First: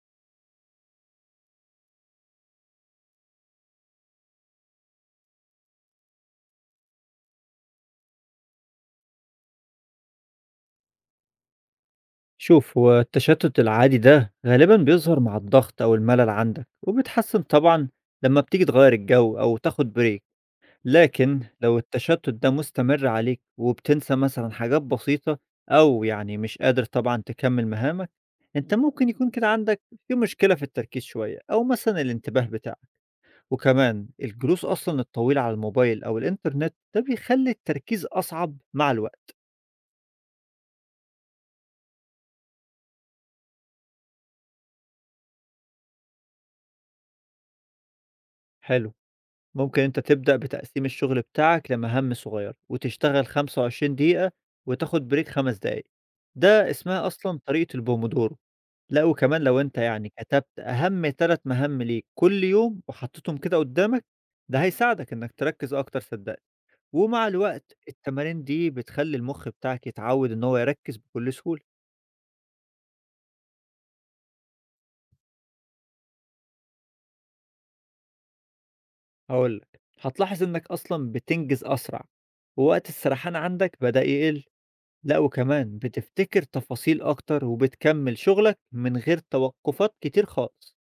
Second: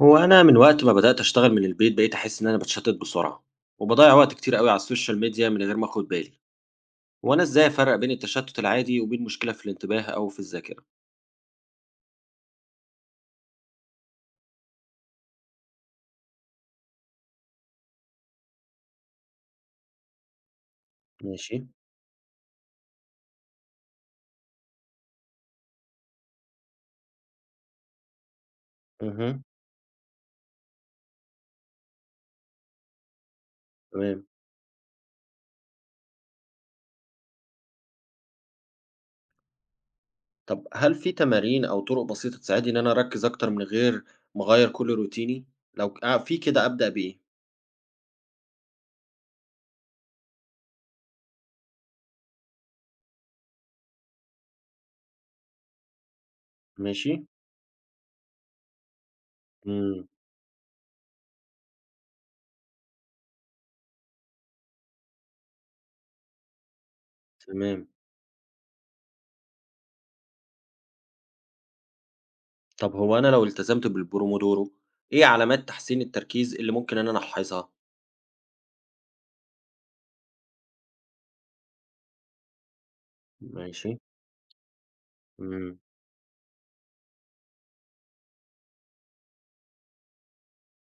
هو أنا من وقت ما بدأت أشتغل من البيت بقيت أحس إن أنا بتشتت بسرعة وبضيع وقت كتير قوي على السوشيال ميديا من غير ما أخد بالي، وأنا إزاي أفرق بين التشتت العادي وبين مشكلة في الانتباه أو في الذاكرة؟ شوف هو التشتت العادي ده غالبا بيظهر مع الضغط أو الملل عندك وبيتحسن طبعا لما بتيجي تغير الجو أو تاخد بريك. لكن ماشي. لو التشتت ده مستمر عليك وبتنسى مثلا حاجات بسيطة أو يعني مش قادر طبعا تكمل مهامك، انت ممكن يكون اها. كده عندك في مشكلة في التركيز شوية أو مثلا الانتباه بتاعك. وكمان تمام. الجلوس أصلا الطويل على الموبايل أو الإنترنت ده بيخلي التركيز أصعب مع الوقت. طب هل في تمارين او طرق بسيطة تساعدني ان انا اركز اكتر من غير ما اغير كل روتيني؟ لو في كده ابدأ بايه؟ حلو، ممكن أنت تبدأ بتقسيم الشغل بتاعك لمهام صغيرة وتشتغل 25 دقيقة وتاخد بريك 5 دقايق. ده اسمها ماشي؟ أصلًا طريقة البومودورو. لأ، وكمان لو أنت مم. يعني كتبت أهم 3 مهام ليك كل يوم وحطيتهم كده قدامك، ده هيساعدك إنك تركّز أكتر صدقني. ومع الوقت تمام. التمارين دي بتخلّي المخ بتاعك يتعود إن هو يركّز بكل سهولة. طب هو أنا لو التزمت بالبرومودورو، إيه علامات تحسين التركيز اللي ممكن إن أنا ألاحظها؟ هاقول لك، هتلاحظ إنك أصلًا بتنجز أسرع، ووقت السرحان عندك ماشي؟ بدأ يقل. لأ، وكمان مم. بتفتكر تفاصيل أكتر وبتكمّل شغلك من غير توقُّفات كتير خالص.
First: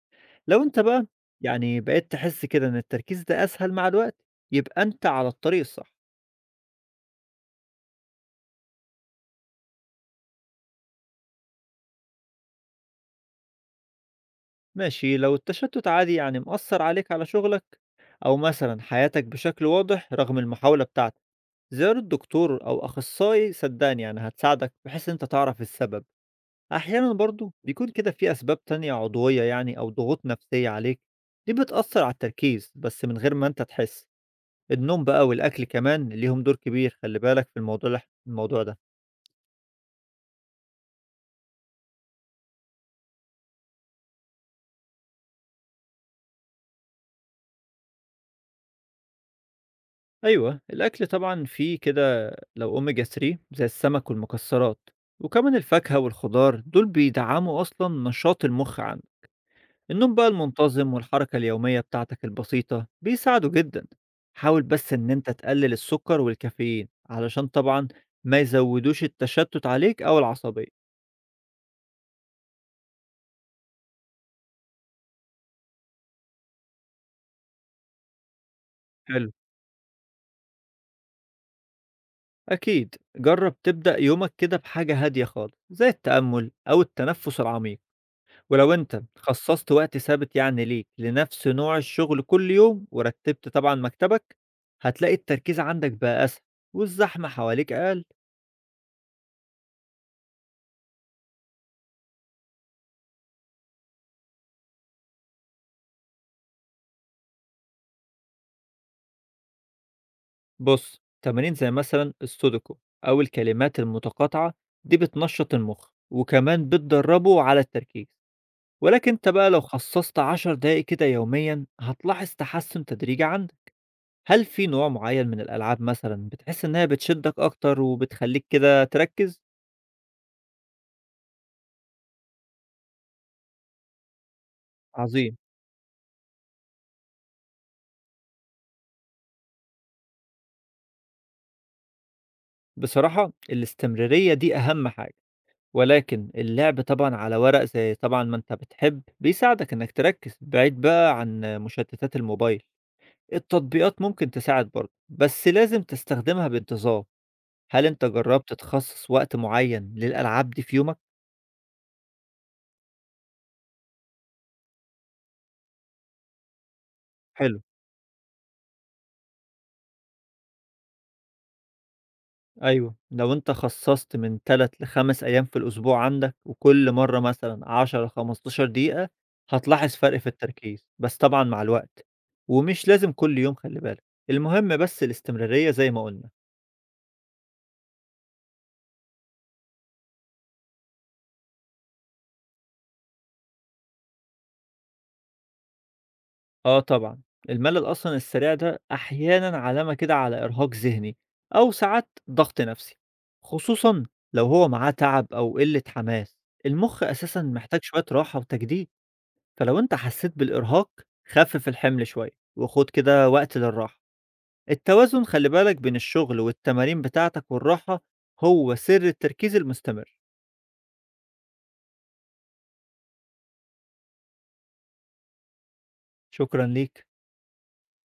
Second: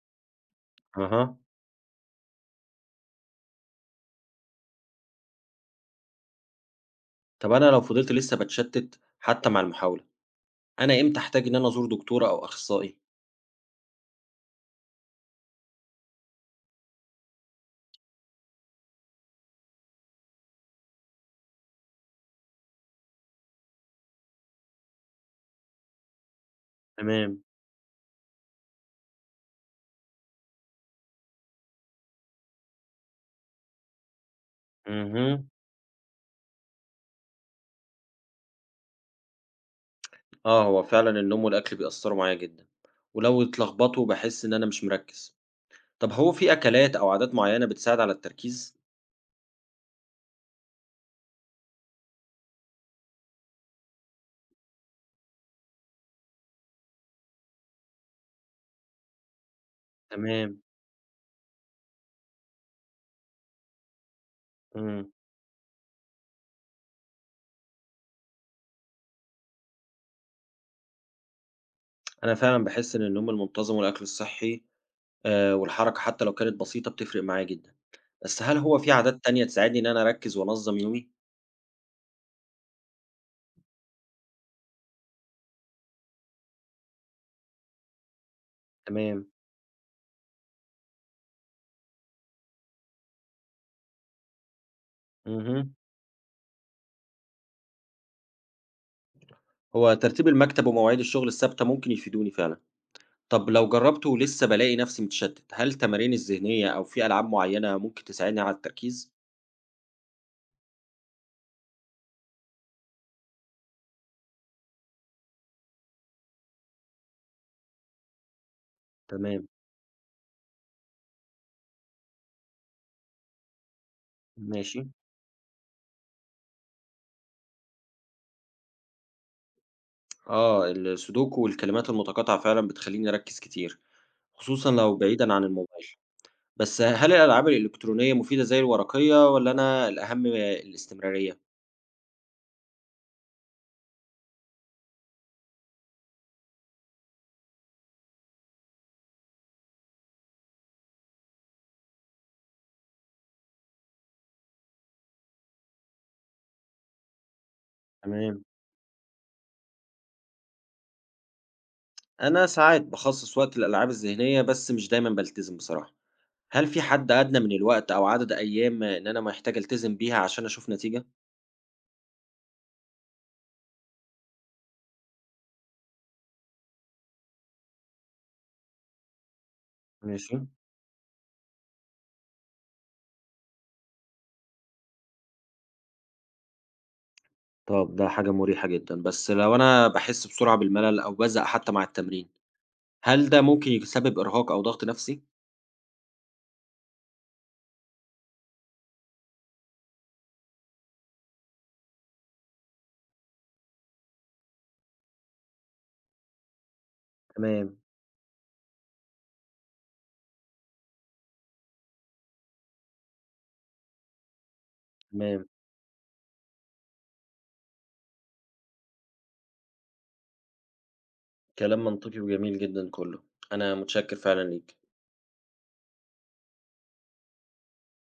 لو أنت بقى أها. يعني بقيت تحس كده إن التركيز ده أسهل مع الوقت، يبقى أنت على الطريق الصح. طب أنا لو فضلت لسه باتشتت حتى مع المحاولة، أنا إمتى أحتاج إن أنا أزور دكتور أو أخصائي؟ ماشي، لو التشتُّت عادي يعني مأثّر عليك على شغلك أو مثلًا حياتك بشكل واضح رغم المحاولة بتاعتك، زيارة دكتور أو أخصائي صدّقني يعني هتساعدك بحيث إن أنت تعرف السبب. أحيانًا تمام. برضه بيكون كده في أسباب تانية عضوية يعني أو ضغوط نفسية عليك، دي بتأثّر على التركيز بس من غير ما أنت تحس. النوم بقى اهم. والأكل كمان ليهم دور كبير، خلّي بالك في الموضوع ده. آه، هو فعلًا النوم والأكل بيأثروا معايا جدا، ولو اتلخبطوا باحس إن أنا مش مركز. طب هو في أكلات أو عادات معينة بتساعد على التركيز؟ أيوه، الأكل طبعًا فيه كده، لو omega 3 زي السمك والمكسرات، وكمان الفاكهة والخضار دول بيدعّموا أصلًا نشاط المُخ عندك. النوم بقى تمام. المنتظم والحركة اليومية بتاعتك البسيطة بيساعدوا جدا. حاول بس ان امم. انت تقلل السكر والكافيين علشان طبعا ما يزودوش التشتت عليك او العصبية. أنا فعلًا باحس إن النوم المنتظم والأكل الصحي آه والحركة حتى لو كانت بسيطة بتفرق معايا جدا، بس هل هو في عادات حلو، تانية تساعدني إن أنا أركز وأنظم يومي؟ اكيد جرب تبدأ يومك كده بحاجة هادية خالص زي التأمل او التنفس العميق، ولو انت تمام. خصصت وقت ثابت يعني ليك لنفس نوع الشغل كل يوم ورتبت طبعا مكتبك، هتلاقي مهم. التركيز اها. عندك بقى اسهل والزحمة حواليك اقل. هو ترتيب المكتب ومواعيد الشغل الثابتة ممكن يفيدوني فعلًا. طب لو جرّبته ولسه بالاقي نفسي متشتت، هل التمارين الذهنية أو في ألعاب معيّنة ممكن تساعدني على التركيز؟ بص، تمارين زي مثلا السودوكو أو الكلمات المتقاطعة دي بتنشط المخ وكمان بتدربه على التركيز، ولكن انت تمام، بقى لو خصصت 10 دقايق كده يوميا هتلاحظ تحسن تدريجي عندك. هل في ماشي. نوع معين من الألعاب مثلا بتحس إنها بتشدك أكتر وبتخليك كده تركز؟ آه، السودوكو والكلمات المتقاطعة فعلًا بتخلّيني أركّز كتير، خصوصًا لو بعيدًا عظيم. عن الموبايل. بس هل الألعاب الإلكترونية مفيدة زي الورقية، والّا أنا الأهم الاستمرارية؟ بصراحة الاستمرارية دي أهم حاجة، ولكن اللعب طبعا على ورق زي طبعا ما انت بتحب بيساعدك انك تركز بعيد بقى عن مشتتات الموبايل. التطبيقات ممكن تساعد برضه، بس لازم تستخدمها بانتظام. هل أنت تمام. جرّبت تخصّص وقت معيّن للألعاب دي في يومك؟ أنا ساعات باخصّص وقت للألعاب الذهنية، بس مش دايمًا بالتزم بصراحة. هل في حد أدنى من حلو، الوقت أو عدد أيام إن أنا محتاج ألتزم بيها عشان أشوف نتيجة؟ أيوه. لو أنت خصّصت من 3 ل5 أيام في الأسبوع عندك، وكل مرّة مثلًا 10 15 دقيقة، هتلاحظ فرق في ماشي. التركيز، بس طبعًا مع الوقت. ومش لازم كل يوم خلّي بالك، المهم بس الاستمرارية زي ما قُلنا. طب ده حاجة مريحة جدًا، بس لو أنا باحس بسرعة بالملل أو بازهق حتى مع التمرين، هل ده ممكن يسبب إرهاق أو ضغط نفسي؟ آه طبعًا، الملل أصلًا السريع ده أحيانًا علامة كده على إرهاق ذهني أو ساعات ضغط نفسي، خصوصًا لو هو معاه تعب أو قلة حماس، المخ أساسًا تمام، محتاج شوية راحة وتجديد، فلو أنت حسيت بالإرهاق خفف الحمل شوية وخد كده وقت للراحة، التوازن تمام، خلي بالك بين الشغل والتمارين بتاعتك والراحة هو سر التركيز المستمر. كلام منطقي وجميل جدًا كله، أنا متشكر فعلًا ليك. شكرًا ليك.